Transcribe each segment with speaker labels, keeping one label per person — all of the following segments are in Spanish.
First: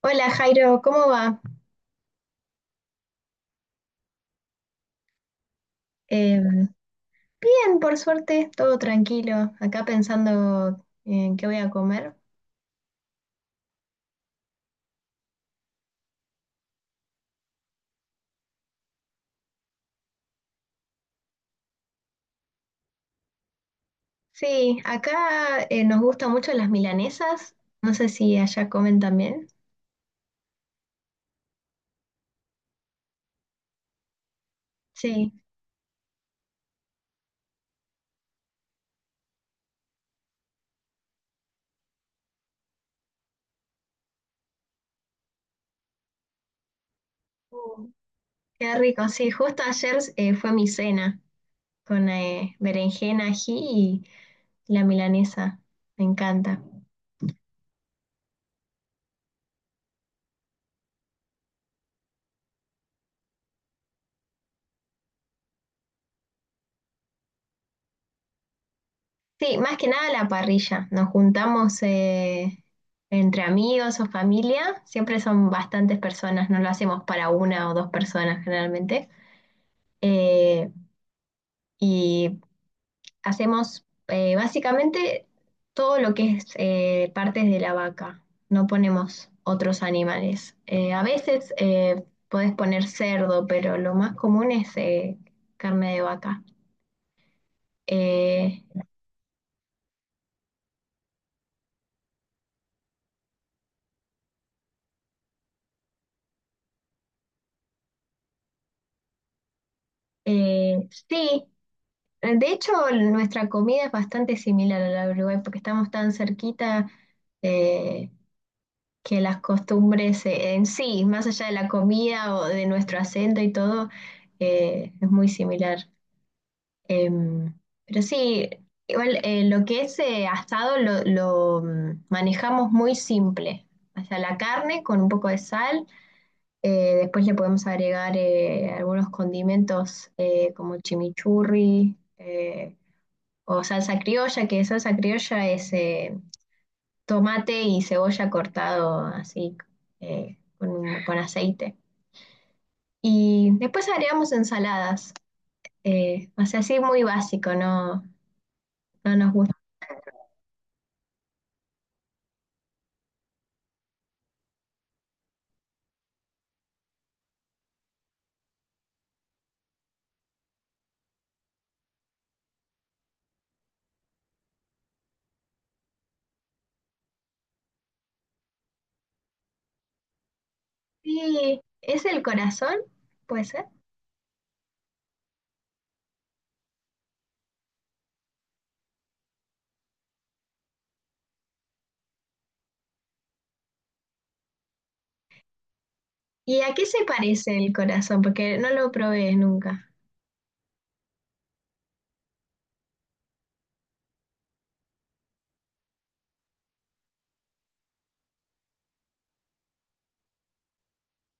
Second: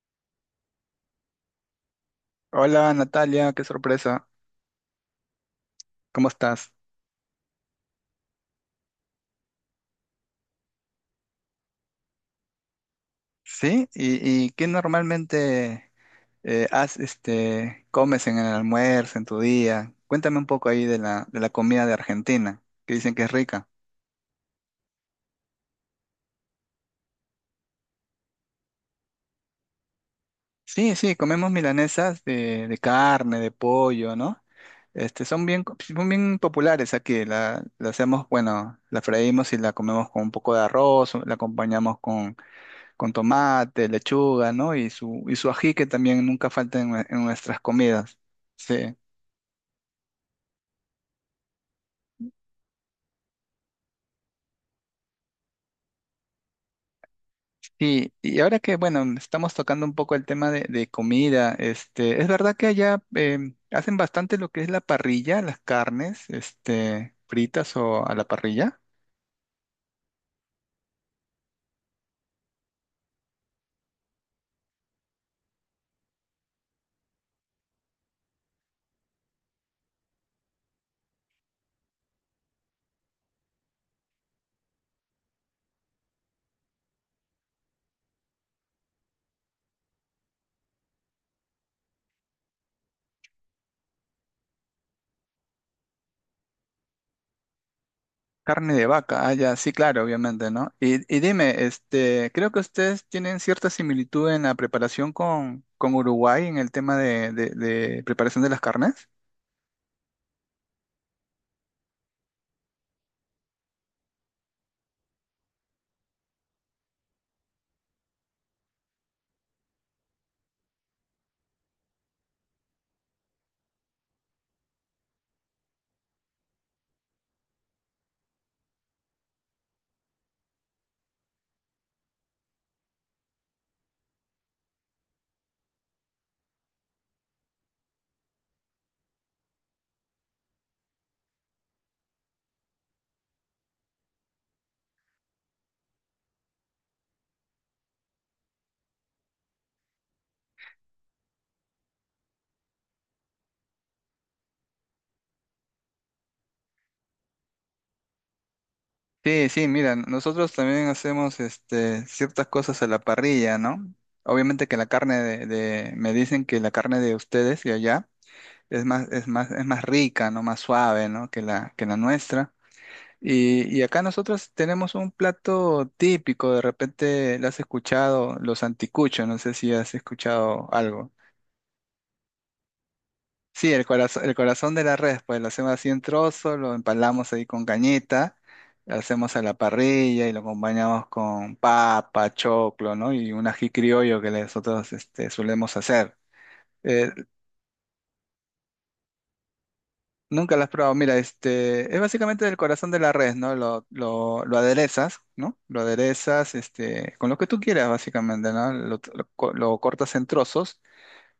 Speaker 1: Hola Jairo, ¿cómo va?
Speaker 2: Hola Natalia, qué sorpresa, ¿cómo
Speaker 1: Eh,
Speaker 2: estás?
Speaker 1: Bien, por suerte, todo tranquilo. Acá pensando en qué voy a comer.
Speaker 2: ¿Sí? Y qué normalmente has, comes en el almuerzo, en tu día? Cuéntame un poco ahí de de la comida de Argentina, que dicen que es rica.
Speaker 1: Sí, acá nos gustan mucho las milanesas. No sé si allá comen también.
Speaker 2: Sí, sí, comemos milanesas de carne, de pollo, ¿no? Este,
Speaker 1: Sí.
Speaker 2: son bien, son bien populares aquí, la hacemos, bueno, la freímos y la comemos con un poco de arroz, la acompañamos con tomate, lechuga, ¿no? Y su ají que también nunca falta en, en nuestras
Speaker 1: Uh.
Speaker 2: comidas.
Speaker 1: Qué
Speaker 2: Sí.
Speaker 1: rico. Sí, justo ayer fue mi cena con berenjena, ají y la milanesa. Me encanta.
Speaker 2: Y ahora que, bueno, estamos tocando un poco el tema de comida, este, es verdad que allá hacen bastante lo que es la parrilla, las carnes, este, fritas o a la parrilla.
Speaker 1: Sí, más que nada la parrilla. Nos juntamos entre amigos o familia. Siempre son bastantes personas, no lo hacemos para una o dos personas generalmente. Eh, y hacemos básicamente todo lo que es partes de la vaca. No ponemos otros animales. A veces podés poner cerdo, pero lo más común es carne de vaca. Eh,
Speaker 2: Carne de vaca, ah, ya, sí, claro, obviamente, ¿no? Y dime, este, creo que ustedes tienen cierta similitud en la preparación con Uruguay en el tema de de preparación de las carnes.
Speaker 1: sí. De hecho, nuestra comida es bastante similar a la de Uruguay porque estamos tan cerquita eh, que las costumbres en sí, más allá de la comida o de nuestro acento y todo, es muy similar. Em, pero sí, igual lo que es asado lo manejamos muy simple. O sea, la carne con un poco de sal, después le podemos agregar algunos condimentos como chimichurri, o salsa criolla, que salsa criolla es tomate y cebolla cortado así con aceite. Y después agregamos ensaladas, o sea, así muy básico, no, no nos
Speaker 2: Sí,
Speaker 1: gusta.
Speaker 2: sí, mira, nosotros también hacemos este, ciertas cosas a la parrilla, ¿no? Obviamente que la carne de- me dicen que la carne de ustedes y allá es más, es más, es más rica, ¿no? Más suave, ¿no? Que que la nuestra. Y acá nosotros tenemos un plato típico, de repente lo has escuchado, los anticuchos, no sé si has escuchado algo.
Speaker 1: Sí, ¿es el corazón? ¿Puede ser?
Speaker 2: Sí, el corazón de la red, pues lo hacemos así en trozo, lo empalamos ahí con cañita, lo hacemos a la parrilla y lo acompañamos con papa, choclo, ¿no? Y un ají criollo que nosotros este, solemos hacer.
Speaker 1: ¿Y a qué se
Speaker 2: Eh,
Speaker 1: parece el corazón? Porque no lo probé nunca.
Speaker 2: Nunca lo has probado. Mira, este, es básicamente el corazón de la res, ¿no? Lo aderezas, ¿no? Lo aderezas, este, con lo que tú quieras, básicamente, ¿no? Lo, lo cortas en trozos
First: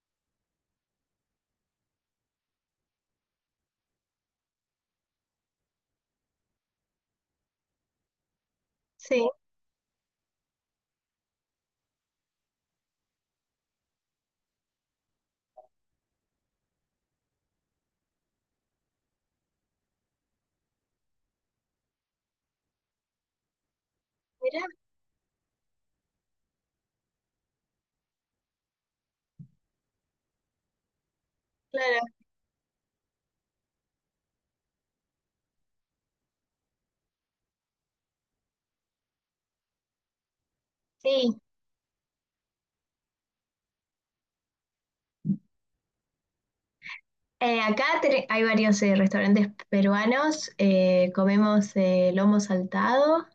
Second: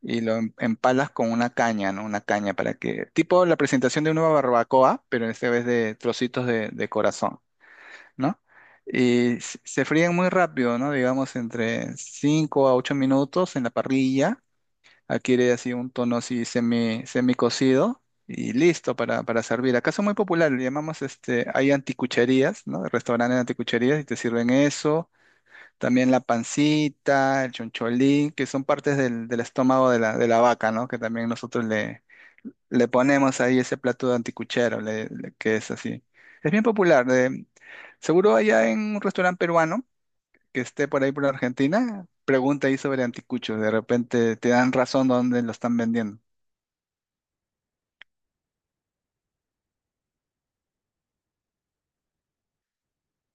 Speaker 2: y lo empalas con una caña, ¿no? Una caña para que, tipo la presentación de una barbacoa, pero esta vez de trocitos de corazón, ¿no?
Speaker 1: Sí,
Speaker 2: Y se fríen muy rápido, ¿no? Digamos entre 5 a 8 minutos en la parrilla, adquiere así un tono así semi cocido y listo para servir. Acá son muy populares, le llamamos este, hay anticucherías, ¿no? Restaurantes de anticucherías y te sirven
Speaker 1: mirá,
Speaker 2: eso también la pancita, el choncholín, que son partes del, del estómago de de la vaca, ¿no? Que también nosotros le,
Speaker 1: claro,
Speaker 2: le ponemos ahí ese plato de anticuchero, que es así. Es bien popular. Seguro allá en un restaurante peruano que esté por ahí por
Speaker 1: sí.
Speaker 2: Argentina, pregunta ahí sobre anticuchos. De repente te dan razón dónde lo están vendiendo.
Speaker 1: Acá hay varios restaurantes peruanos, comemos lomo saltado,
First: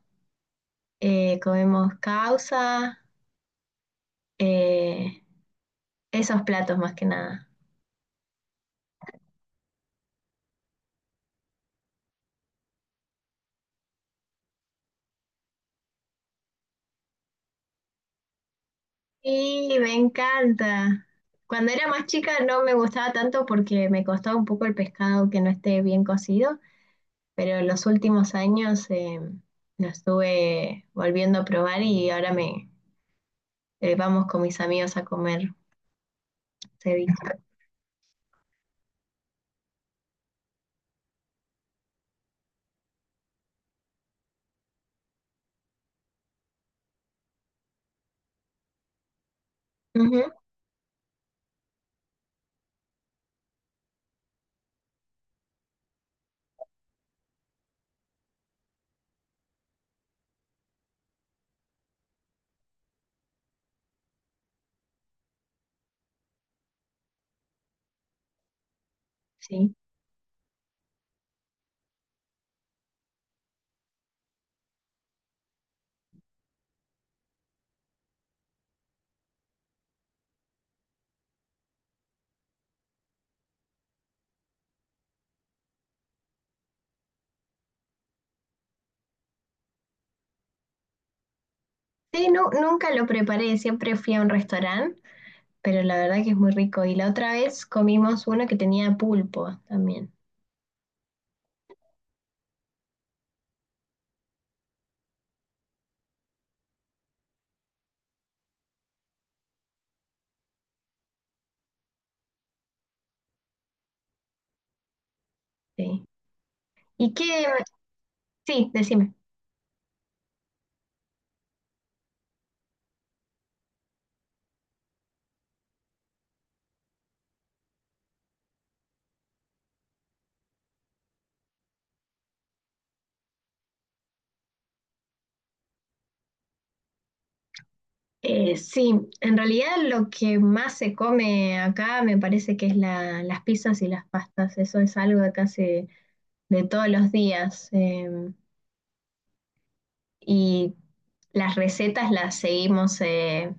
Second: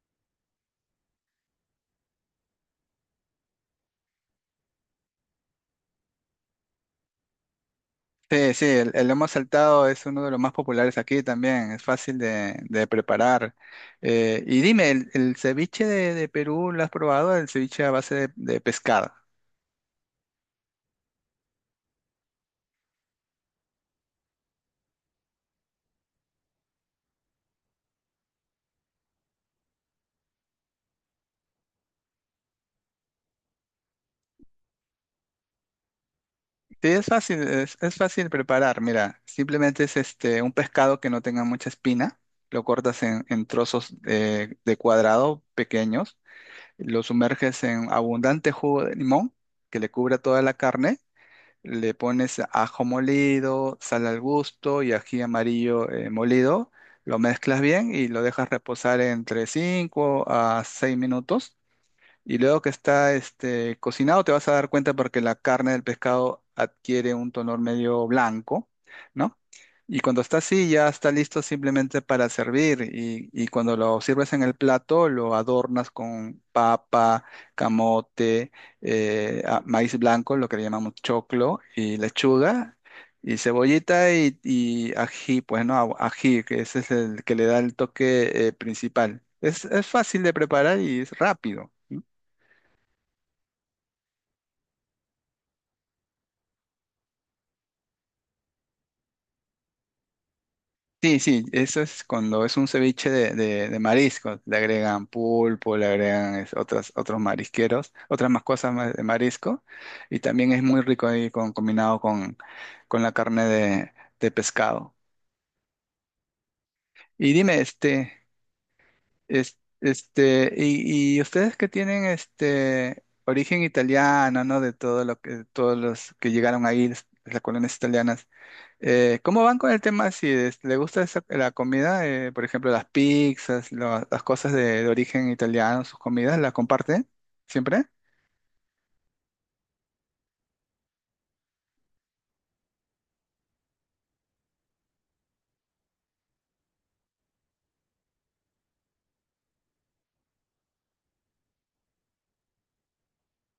Speaker 1: comemos causa, eh, esos platos más que nada.
Speaker 2: Sí, sí, el lomo saltado es uno de los más populares aquí también, es fácil de preparar. Y dime, el ceviche de Perú lo has probado? El ceviche a base de pescado.
Speaker 1: Y me encanta. Cuando era más chica no me gustaba tanto porque me costaba un poco el pescado que no esté bien cocido, pero en los últimos años lo estuve volviendo a probar y ahora me, vamos con mis amigos a comer
Speaker 2: Sí,
Speaker 1: ceviche.
Speaker 2: es fácil preparar. Mira, simplemente es este, un pescado que no tenga mucha espina, lo cortas en trozos de cuadrado pequeños, lo sumerges en abundante jugo de limón que le cubra
Speaker 1: Ujú,
Speaker 2: toda la carne, le pones ajo molido, sal al gusto y ají amarillo molido, lo mezclas bien y lo dejas reposar entre 5 a 6 minutos y luego que está este, cocinado, te vas a dar cuenta porque la carne del pescado adquiere un tono medio blanco, ¿no?
Speaker 1: sí.
Speaker 2: Y cuando está así, ya está listo simplemente para servir. Y cuando lo sirves en el plato, lo adornas con papa, camote, maíz blanco, lo que le llamamos choclo, y lechuga, y cebollita y ají, pues no, ají, que ese es el que le da el toque principal. Es fácil de preparar y es rápido.
Speaker 1: Sí, nunca lo preparé, siempre fui a un restaurante, pero la verdad que es muy rico. Y la otra vez comimos uno que tenía pulpo también.
Speaker 2: Sí, sí, eso es cuando es un ceviche de mariscos. Le agregan pulpo, le agregan otras, otros marisqueros, otras más cosas más de marisco. Y también es muy rico ahí con, combinado con la carne de pescado.
Speaker 1: Sí. Y
Speaker 2: Y
Speaker 1: qué,
Speaker 2: dime, este,
Speaker 1: sí, decime.
Speaker 2: este, y ustedes que tienen este origen italiano, ¿no? De todo lo que, todos los que llegaron ahí, las colonias italianas. ¿Cómo van con el tema? Si le gusta la comida, por ejemplo, las pizzas, las cosas de origen italiano, sus comidas, ¿las comparten siempre?
Speaker 1: Sí, en realidad lo que más se come acá me parece que es las pizzas y las pastas. Eso es algo de casi de todos los días, y las recetas las seguimos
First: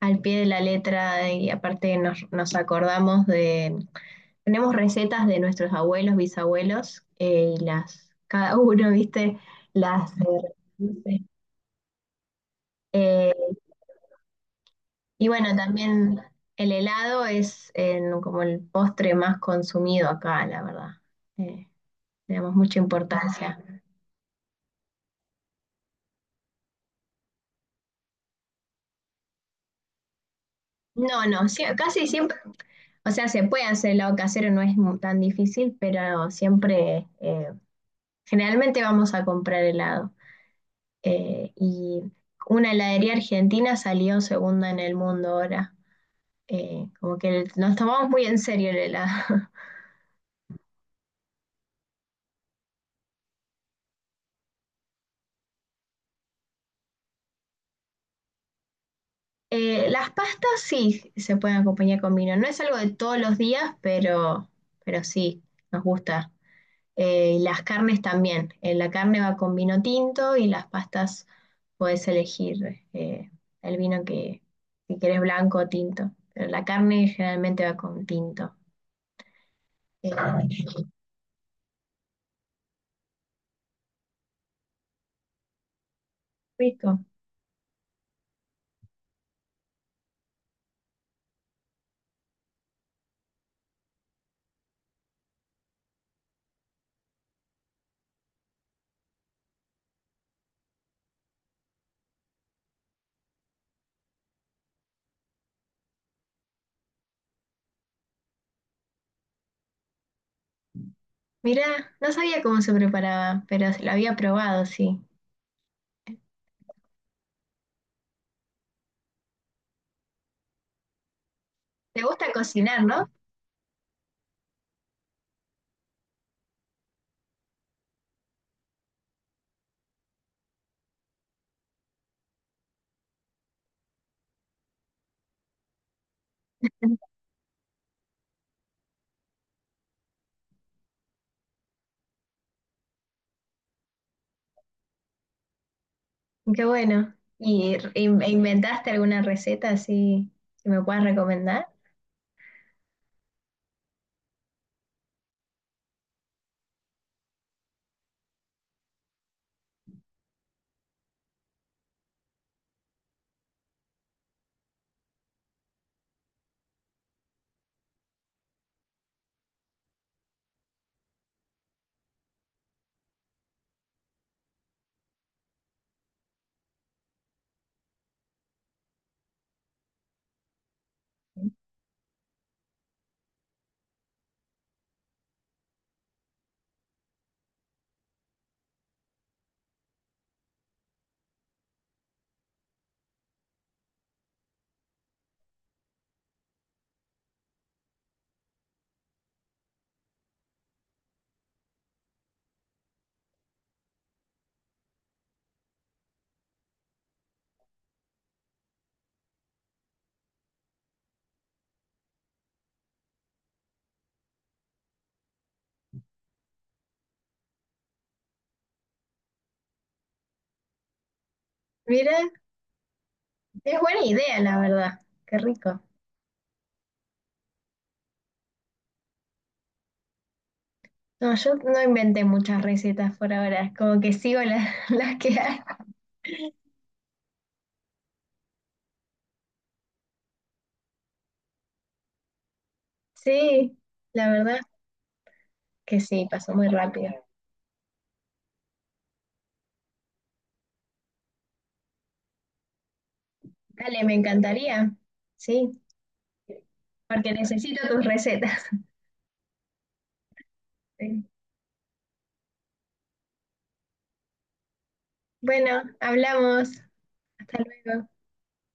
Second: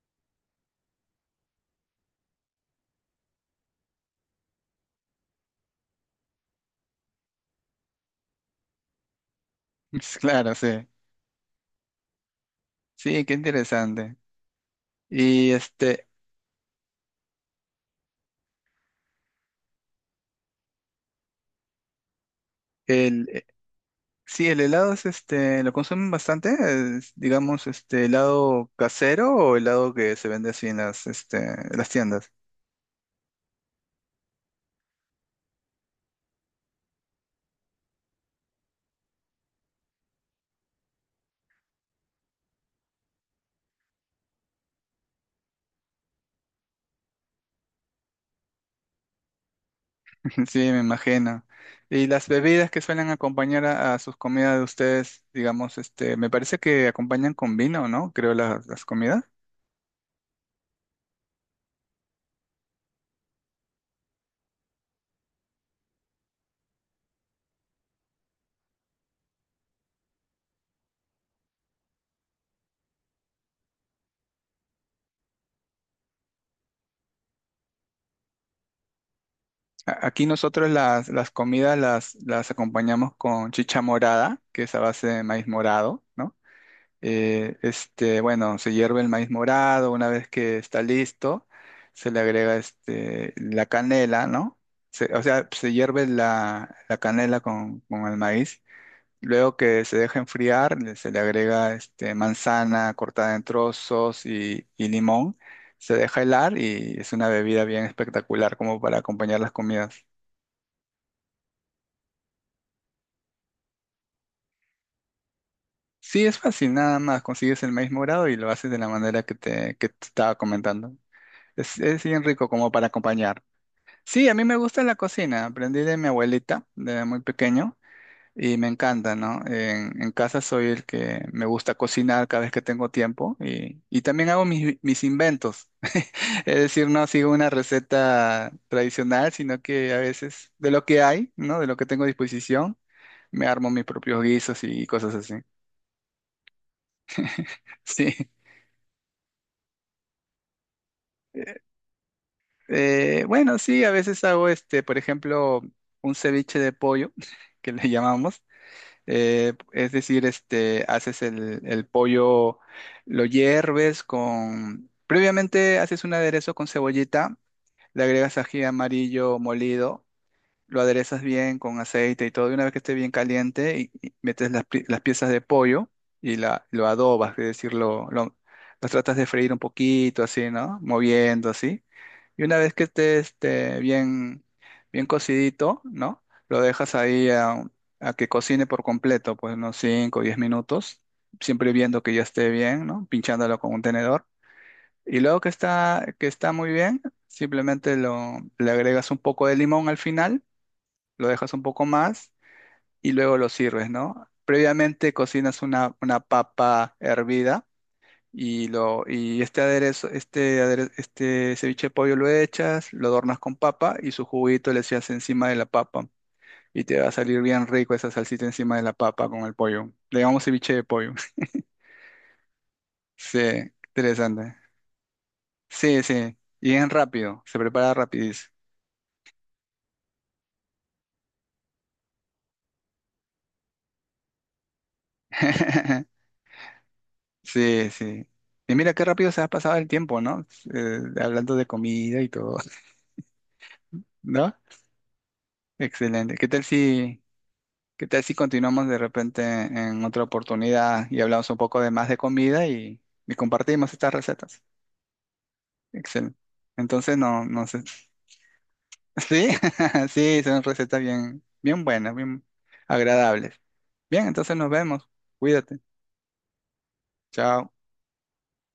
Speaker 1: al pie de la letra y aparte nos, nos acordamos de... Tenemos recetas de nuestros abuelos, bisabuelos, y las, cada uno, viste, las...
Speaker 2: Claro, sí. Sí, qué
Speaker 1: reproduce.
Speaker 2: interesante.
Speaker 1: Y
Speaker 2: Y
Speaker 1: bueno,
Speaker 2: este,
Speaker 1: también el helado es como el postre más consumido acá, la verdad. Eh, Le damos mucha
Speaker 2: el,
Speaker 1: importancia.
Speaker 2: sí, el helado es este, ¿lo consumen bastante? Es, digamos, este, helado casero o helado que se vende así en las,
Speaker 1: No,
Speaker 2: este,
Speaker 1: no, sí,
Speaker 2: en las
Speaker 1: casi
Speaker 2: tiendas.
Speaker 1: siempre, o sea, se puede hacer helado casero, no es tan difícil, pero siempre, generalmente vamos a comprar helado. Y una heladería argentina salió segunda en el mundo ahora. Como que nos tomamos muy en serio el helado.
Speaker 2: Sí, me imagino. Y las bebidas que suelen acompañar a sus comidas de ustedes, digamos, este, me parece que acompañan con vino, ¿no? Creo las comidas.
Speaker 1: Las pastas sí se pueden acompañar con vino. No es algo de todos los días, pero sí, nos gusta. Y las carnes también. La carne va con vino tinto y las pastas puedes elegir el vino que, si quieres blanco o tinto. Pero la carne generalmente va con tinto.
Speaker 2: Aquí
Speaker 1: Ah,
Speaker 2: nosotros las comidas las acompañamos con chicha morada, que es a base de maíz morado, ¿no?
Speaker 1: rico.
Speaker 2: Este, bueno, se hierve el maíz morado, una vez que está listo, se le agrega este, la canela, ¿no? O sea, se hierve la, la canela con el maíz. Luego que se deja enfriar, se le agrega este, manzana cortada en trozos y limón. Se deja helar y es una bebida bien espectacular como para acompañar las comidas.
Speaker 1: Mirá, no sabía cómo se preparaba, pero lo había probado, sí.
Speaker 2: Sí, es fácil, nada más consigues el maíz morado y lo haces de la manera que te estaba comentando.
Speaker 1: ¿Te
Speaker 2: Es bien
Speaker 1: gusta
Speaker 2: rico como
Speaker 1: cocinar,
Speaker 2: para
Speaker 1: no?
Speaker 2: acompañar. Sí, a mí me gusta la cocina, aprendí de mi abuelita de muy pequeño y me encanta, ¿no? En casa soy el que me gusta cocinar cada vez que tengo tiempo y también hago mis, mis inventos. Es decir, no sigo una receta tradicional, sino que a veces de lo que hay, ¿no? De lo que tengo a disposición, me armo mis propios guisos y cosas así.
Speaker 1: Qué bueno. ¿Y
Speaker 2: Sí.
Speaker 1: e inventaste alguna receta así que me puedas recomendar?
Speaker 2: Bueno, sí, a veces hago este, por ejemplo, un ceviche de pollo, que le llamamos. Es decir, este, haces el pollo, lo hierves con... Previamente haces un aderezo con cebollita, le agregas ají amarillo molido, lo aderezas bien con aceite y todo, y una vez que esté bien caliente, y metes las, las piezas de pollo y la, lo adobas, es decir, lo, las tratas de freír un poquito, así, ¿no? Moviendo, así. Y una vez que esté este, bien, bien cocidito, ¿no? Lo dejas ahí a que cocine por completo, pues unos 5 o 10 minutos, siempre viendo que ya esté bien, ¿no? Pinchándolo con un tenedor. Y luego que está muy bien, simplemente lo, le agregas un poco de limón al final, lo dejas un poco más y luego lo sirves, ¿no? Previamente cocinas una papa hervida y, lo, y este aderezo, este, este ceviche de pollo lo echas, lo adornas con papa y su juguito le echas encima de la papa. Y te va a salir bien rico esa salsita encima de la papa con el pollo. Le llamamos ceviche de pollo.
Speaker 1: Mira,
Speaker 2: Sí,
Speaker 1: es buena idea,
Speaker 2: interesante.
Speaker 1: la verdad. Qué rico.
Speaker 2: Sí, sí. Y es rápido, se prepara rapidísimo.
Speaker 1: No, yo no inventé muchas recetas por ahora, como que sigo las, las que hay.
Speaker 2: Sí, sí. Y mira qué rápido se ha pasado el tiempo, ¿no? Hablando de comida y todo.
Speaker 1: Sí, la
Speaker 2: ¿No?
Speaker 1: verdad que sí,
Speaker 2: Excelente.
Speaker 1: pasó muy rápido.
Speaker 2: Qué tal si continuamos de repente en otra oportunidad y hablamos un poco de más de comida y compartimos
Speaker 1: Dale,
Speaker 2: estas
Speaker 1: me
Speaker 2: recetas?
Speaker 1: encantaría. Sí,
Speaker 2: Excelente. Entonces,
Speaker 1: porque
Speaker 2: no, no sé.
Speaker 1: necesito tus recetas.
Speaker 2: Sí, sí, son recetas
Speaker 1: Sí.
Speaker 2: bien, bien buenas, bien agradables. Bien, entonces nos vemos. Cuídate.
Speaker 1: Bueno, hablamos. Hasta
Speaker 2: Chao.
Speaker 1: luego.